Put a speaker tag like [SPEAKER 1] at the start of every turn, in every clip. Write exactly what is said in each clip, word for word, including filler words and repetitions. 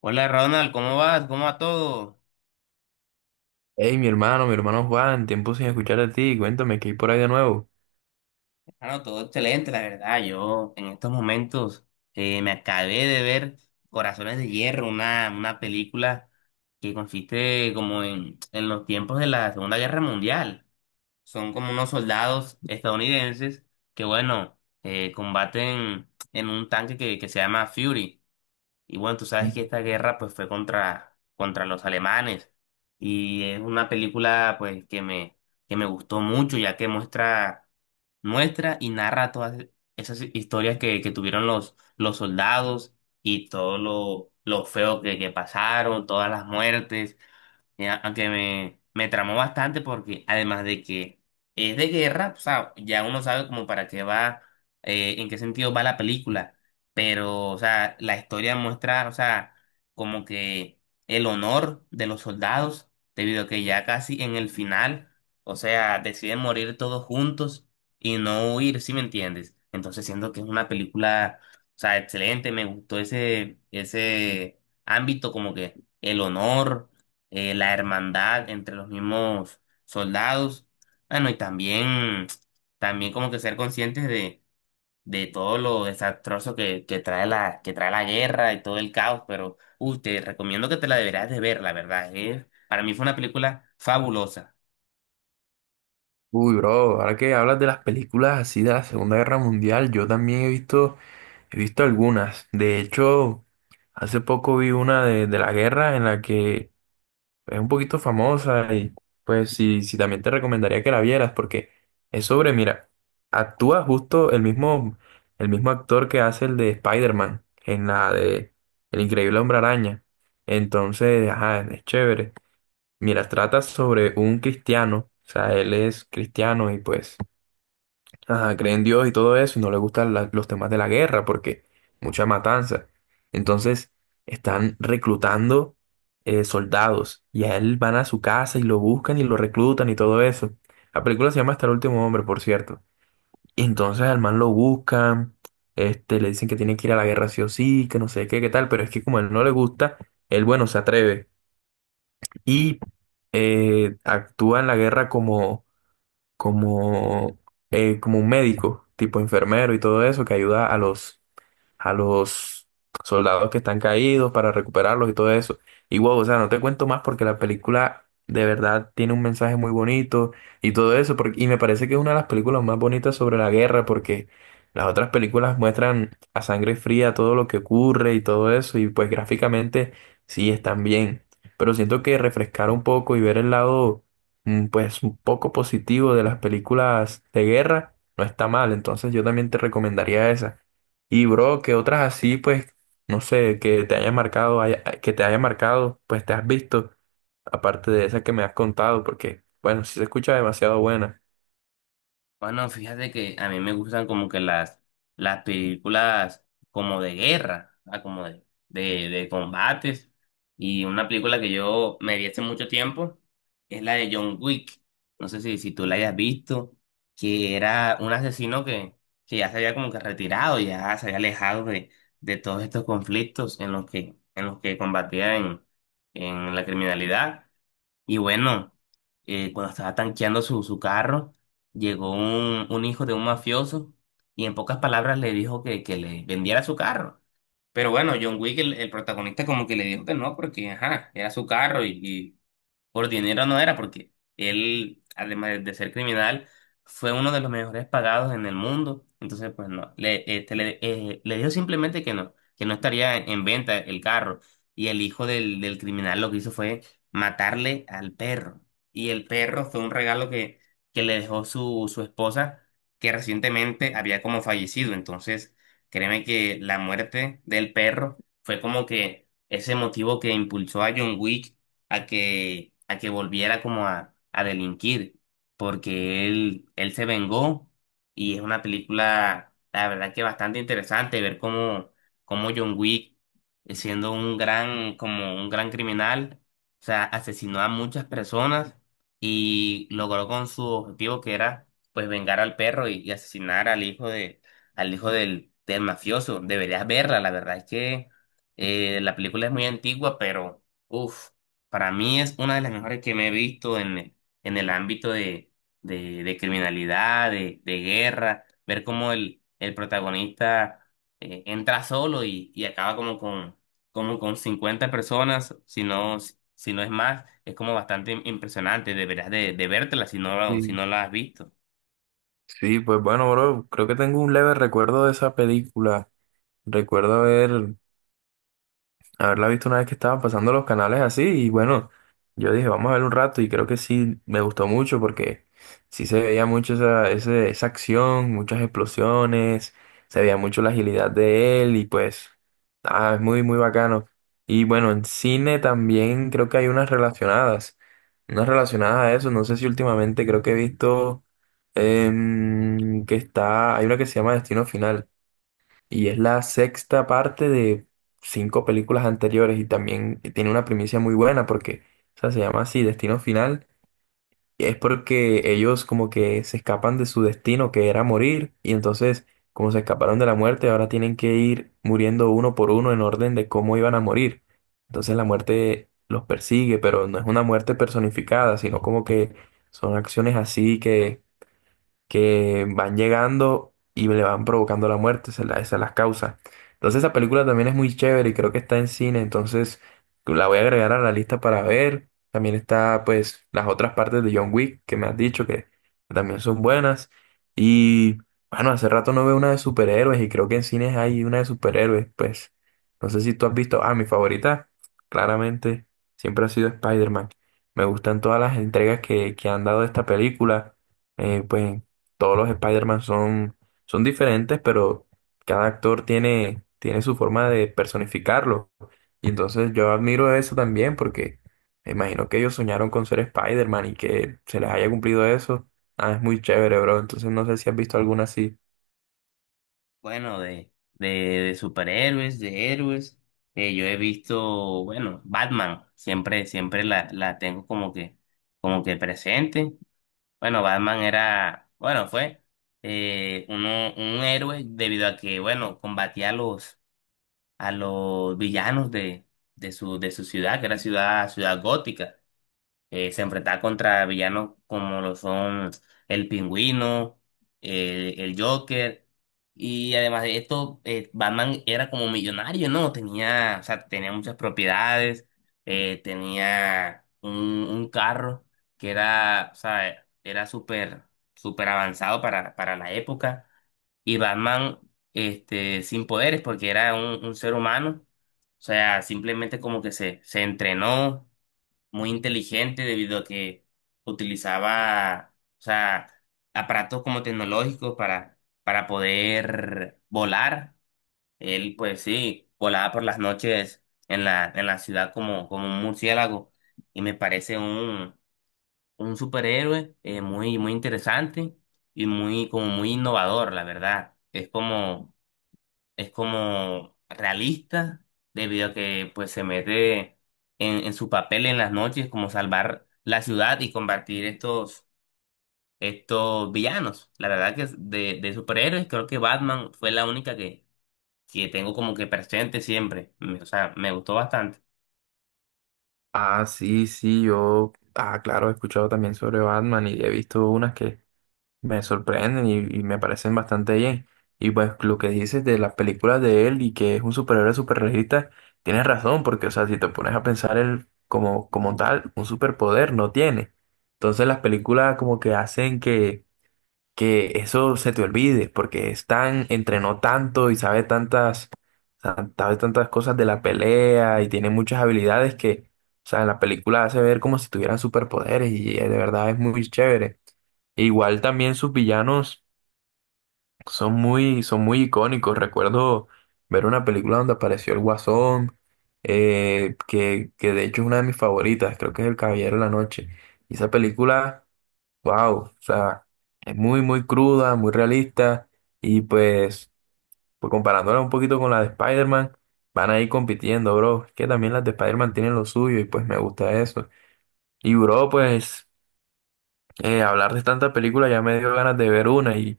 [SPEAKER 1] Hola Ronald, ¿cómo vas? ¿Cómo va todo?
[SPEAKER 2] Hey, mi hermano, mi hermano Juan, tiempo sin escuchar de ti, cuéntame que hay por ahí de nuevo.
[SPEAKER 1] Bueno, todo excelente, la verdad. Yo en estos momentos eh, me acabé de ver Corazones de Hierro, una, una película que consiste como en, en los tiempos de la Segunda Guerra Mundial. Son como unos soldados estadounidenses que, bueno, eh, combaten en un tanque que, que se llama Fury. Y bueno, tú sabes que
[SPEAKER 2] Mm.
[SPEAKER 1] esta guerra pues fue contra, contra los alemanes y es una película pues que me, que me gustó mucho ya que muestra, muestra y narra todas esas historias que, que tuvieron los, los soldados y todo lo, lo feo que, que pasaron, todas las muertes. Eh, aunque me, me tramó bastante porque además de que es de guerra, o sea, ya uno sabe como para qué va, eh, en qué sentido va la película, pero, o sea, la historia muestra, o sea, como que el honor de los soldados, debido a que ya casi en el final, o sea, deciden morir todos juntos y no huir, ¿sí me entiendes? Entonces siento que es una película, o sea, excelente, me gustó ese, ese ámbito como que el honor, eh, la hermandad entre los mismos soldados. Bueno, y también, también como que ser conscientes de, de todo lo desastroso que, que trae la, que trae la guerra y todo el caos, pero uy, te recomiendo que te la deberás de ver, la verdad. eh. Para mí fue una película fabulosa.
[SPEAKER 2] Uy, bro, ahora que hablas de las películas así de la Segunda Guerra Mundial, yo también he visto, he visto algunas. De hecho, hace poco vi una de, de la guerra en la que es un poquito famosa y pues sí, sí también te recomendaría que la vieras porque es sobre, mira, actúa justo el mismo, el mismo actor que hace el de Spider-Man en la de El Increíble Hombre Araña. Entonces, ajá, es chévere. Mira, trata sobre un cristiano, o sea, él es cristiano y pues ajá, cree en Dios y todo eso, y no le gustan la- los temas de la guerra porque mucha matanza. Entonces, están reclutando eh, soldados y a él van a su casa y lo buscan y lo reclutan y todo eso. La película se llama Hasta el último hombre, por cierto. Y entonces al man lo buscan, este, le dicen que tiene que ir a la guerra sí o sí, que no sé qué, qué tal, pero es que como a él no le gusta, él, bueno, se atreve y eh, actúa en la guerra como como, eh, como un médico, tipo enfermero y todo eso, que ayuda a los, a los soldados que están caídos para recuperarlos y todo eso. Y wow, o sea, no te cuento más porque la película de verdad tiene un mensaje muy bonito y todo eso, porque, y me parece que es una de las películas más bonitas sobre la guerra porque las otras películas muestran a sangre fría todo lo que ocurre y todo eso y pues gráficamente sí están bien, pero siento que refrescar un poco y ver el lado mm, pues un poco positivo de las películas de guerra no está mal, entonces yo también te recomendaría esa. Y bro, que otras así, pues, no sé, que te haya marcado, haya- que te haya marcado, pues te has visto, aparte de esas que me has contado, porque, bueno, sí se escucha demasiado buena.
[SPEAKER 1] Bueno, fíjate que a mí me gustan como que las, las películas como de guerra, ah, como de, de, de combates. Y una película que yo me vi hace mucho tiempo es la de John Wick. No sé si, si tú la hayas visto, que era un asesino que, que ya se había como que retirado, ya se había alejado de, de todos estos conflictos en los que, en los que combatía en, en la criminalidad. Y bueno, eh, cuando estaba tanqueando su, su carro, llegó un, un hijo de un mafioso y en pocas palabras le dijo que, que le vendiera su carro. Pero bueno, John Wick, el, el protagonista, como que le dijo que no, porque ajá, era su carro y, por dinero no era, porque él, además de ser criminal, fue uno de los mejores pagados en el mundo. Entonces, pues no, le, este, le, eh, le dijo simplemente que no, que no estaría en venta el carro. Y el hijo del, del criminal lo que hizo fue matarle al perro. Y el perro fue un regalo que, que le dejó su, su esposa, que recientemente había como fallecido. Entonces, créeme que la muerte del perro fue como que ese motivo que impulsó a John Wick a que, a que volviera como a, a delinquir, porque él, él se vengó y es una película, la verdad que bastante interesante ver cómo, cómo John Wick, eh, siendo un gran, como un gran criminal, o sea, asesinó a muchas personas y logró con su objetivo que era pues vengar al perro y, y asesinar al hijo de, al hijo del, del mafioso. Deberías verla, la verdad es que eh, la película es muy antigua, pero... uff, para mí es una de las mejores que me he visto en, en el ámbito de, de, de criminalidad, de, de guerra, ver cómo el, el protagonista eh, entra solo y, y acaba como con, como con cincuenta personas, si no, si no es más, es como bastante impresionante, deberías de, de vértela si no, la- si
[SPEAKER 2] Sí.
[SPEAKER 1] no la has visto.
[SPEAKER 2] Sí, pues bueno, bro, creo que tengo un leve recuerdo de esa película. Recuerdo haber haberla visto una vez que estaban pasando los canales así y bueno, yo dije, vamos a ver un rato y creo que sí, me gustó mucho porque sí se veía mucho esa, ese- esa acción, muchas explosiones, se veía mucho la agilidad de él y pues, ah, es muy, muy bacano. Y bueno, en cine también creo que hay unas relacionadas, unas relacionadas a eso, no sé si últimamente creo que he visto em, que está, hay una que se llama Destino Final. Y es la sexta parte de cinco películas anteriores y también tiene una primicia muy buena porque, o sea, se llama así, Destino Final. Y es porque ellos como que se escapan de su destino, que era morir, y entonces como se escaparon de la muerte, ahora tienen que ir muriendo uno por uno en orden de cómo iban a morir. Entonces la muerte los persigue, pero no es una muerte personificada, sino como que son acciones así que que van llegando y le van provocando la muerte, esa es la, esa es la causa. Entonces esa película también es muy chévere y creo que está en cine, entonces la voy a agregar a la lista para ver. También está pues las otras partes de John Wick que me has dicho que también son buenas. Y bueno, hace rato no veo una de superhéroes y creo que en cines hay una de superhéroes, pues no sé si tú has visto, ah, mi favorita, claramente, siempre ha sido Spider-Man. Me gustan todas las entregas que, que han dado de esta película. Eh, pues todos los Spider-Man son, son diferentes, pero cada actor tiene, tiene su forma de personificarlo. Y entonces yo admiro eso también porque me imagino que ellos soñaron con ser Spider-Man y que se les haya cumplido eso. Ah, es muy chévere, bro. Entonces no sé si has visto alguna así.
[SPEAKER 1] Bueno, de, de, de superhéroes, de héroes, eh, yo he visto, bueno, Batman, siempre, siempre la, la tengo como que, como que presente. Bueno, Batman era, bueno, fue eh, uno, un héroe debido a que, bueno, combatía a los, a los villanos de, de su, de su ciudad, que era ciudad, ciudad gótica, eh, se enfrentaba contra villanos como lo son el Pingüino, eh, el Joker, y además de esto, eh, Batman era como millonario, ¿no? Tenía, o sea, tenía muchas propiedades, eh, tenía un, un carro que era, o sea, era súper, súper avanzado para, para la época, y Batman, este, sin poderes, porque era un, un ser humano, o sea, simplemente como que se, se entrenó muy inteligente debido a que utilizaba, o sea, aparatos como tecnológicos para, para poder volar. Él, pues sí, volaba por las noches en la, en la ciudad como, como un murciélago y me parece un, un superhéroe, eh, muy, muy interesante y muy, como muy innovador, la verdad. Es como es como realista, debido a que pues se mete en, en su papel en las noches como salvar la ciudad y combatir estos, estos villanos. La verdad que es de, de superhéroes creo que Batman fue la única que, que tengo como que presente siempre. Me- O sea, me gustó bastante.
[SPEAKER 2] Ah, sí, sí, yo, ah, claro, he escuchado también sobre Batman y he visto unas que me sorprenden y, y me parecen bastante bien. Y pues lo que dices de las películas de él y que es un superhéroe superregista tienes razón, porque o sea, si te pones a pensar él como, como tal, un superpoder no tiene. Entonces las películas como que hacen que, que eso se te olvide, porque es tan, entrenó tanto y sabe tantas, tan- sabe tantas cosas de la pelea y tiene muchas habilidades que, o sea, en la película hace ver como si tuvieran superpoderes y eh, de verdad es muy chévere. E igual también sus villanos son muy, son muy icónicos. Recuerdo ver una película donde apareció el Guasón, eh, que, que de hecho es una de mis favoritas, creo que es El Caballero de la Noche. Y esa película, wow, o sea, es muy, muy cruda, muy realista. Y pues, pues comparándola un poquito con la de Spider-Man, van a ir compitiendo, bro. Es que también las de Spider-Man tienen lo suyo y pues me gusta eso. Y bro, pues eh, hablar de tanta película ya me dio ganas de ver una y…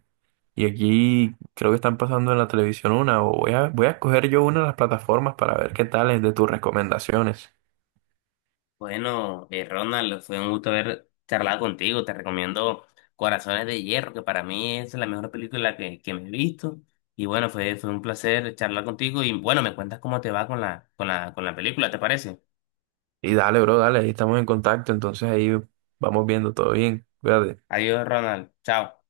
[SPEAKER 2] Y aquí creo que están pasando en la televisión una, o voy a, voy a escoger yo una de las plataformas para ver qué tal es de tus recomendaciones.
[SPEAKER 1] Bueno, eh, Ronald, fue un gusto haber charlado contigo. Te recomiendo Corazones de Hierro, que para mí es la mejor película que, que me he visto. Y bueno, fue, fue un placer charlar contigo. Y bueno, me cuentas cómo te va con la, con la, con la película, ¿te parece?
[SPEAKER 2] Y dale, bro, dale, ahí estamos en contacto, entonces ahí vamos viendo todo bien. Cuídate.
[SPEAKER 1] Adiós, Ronald. Chao.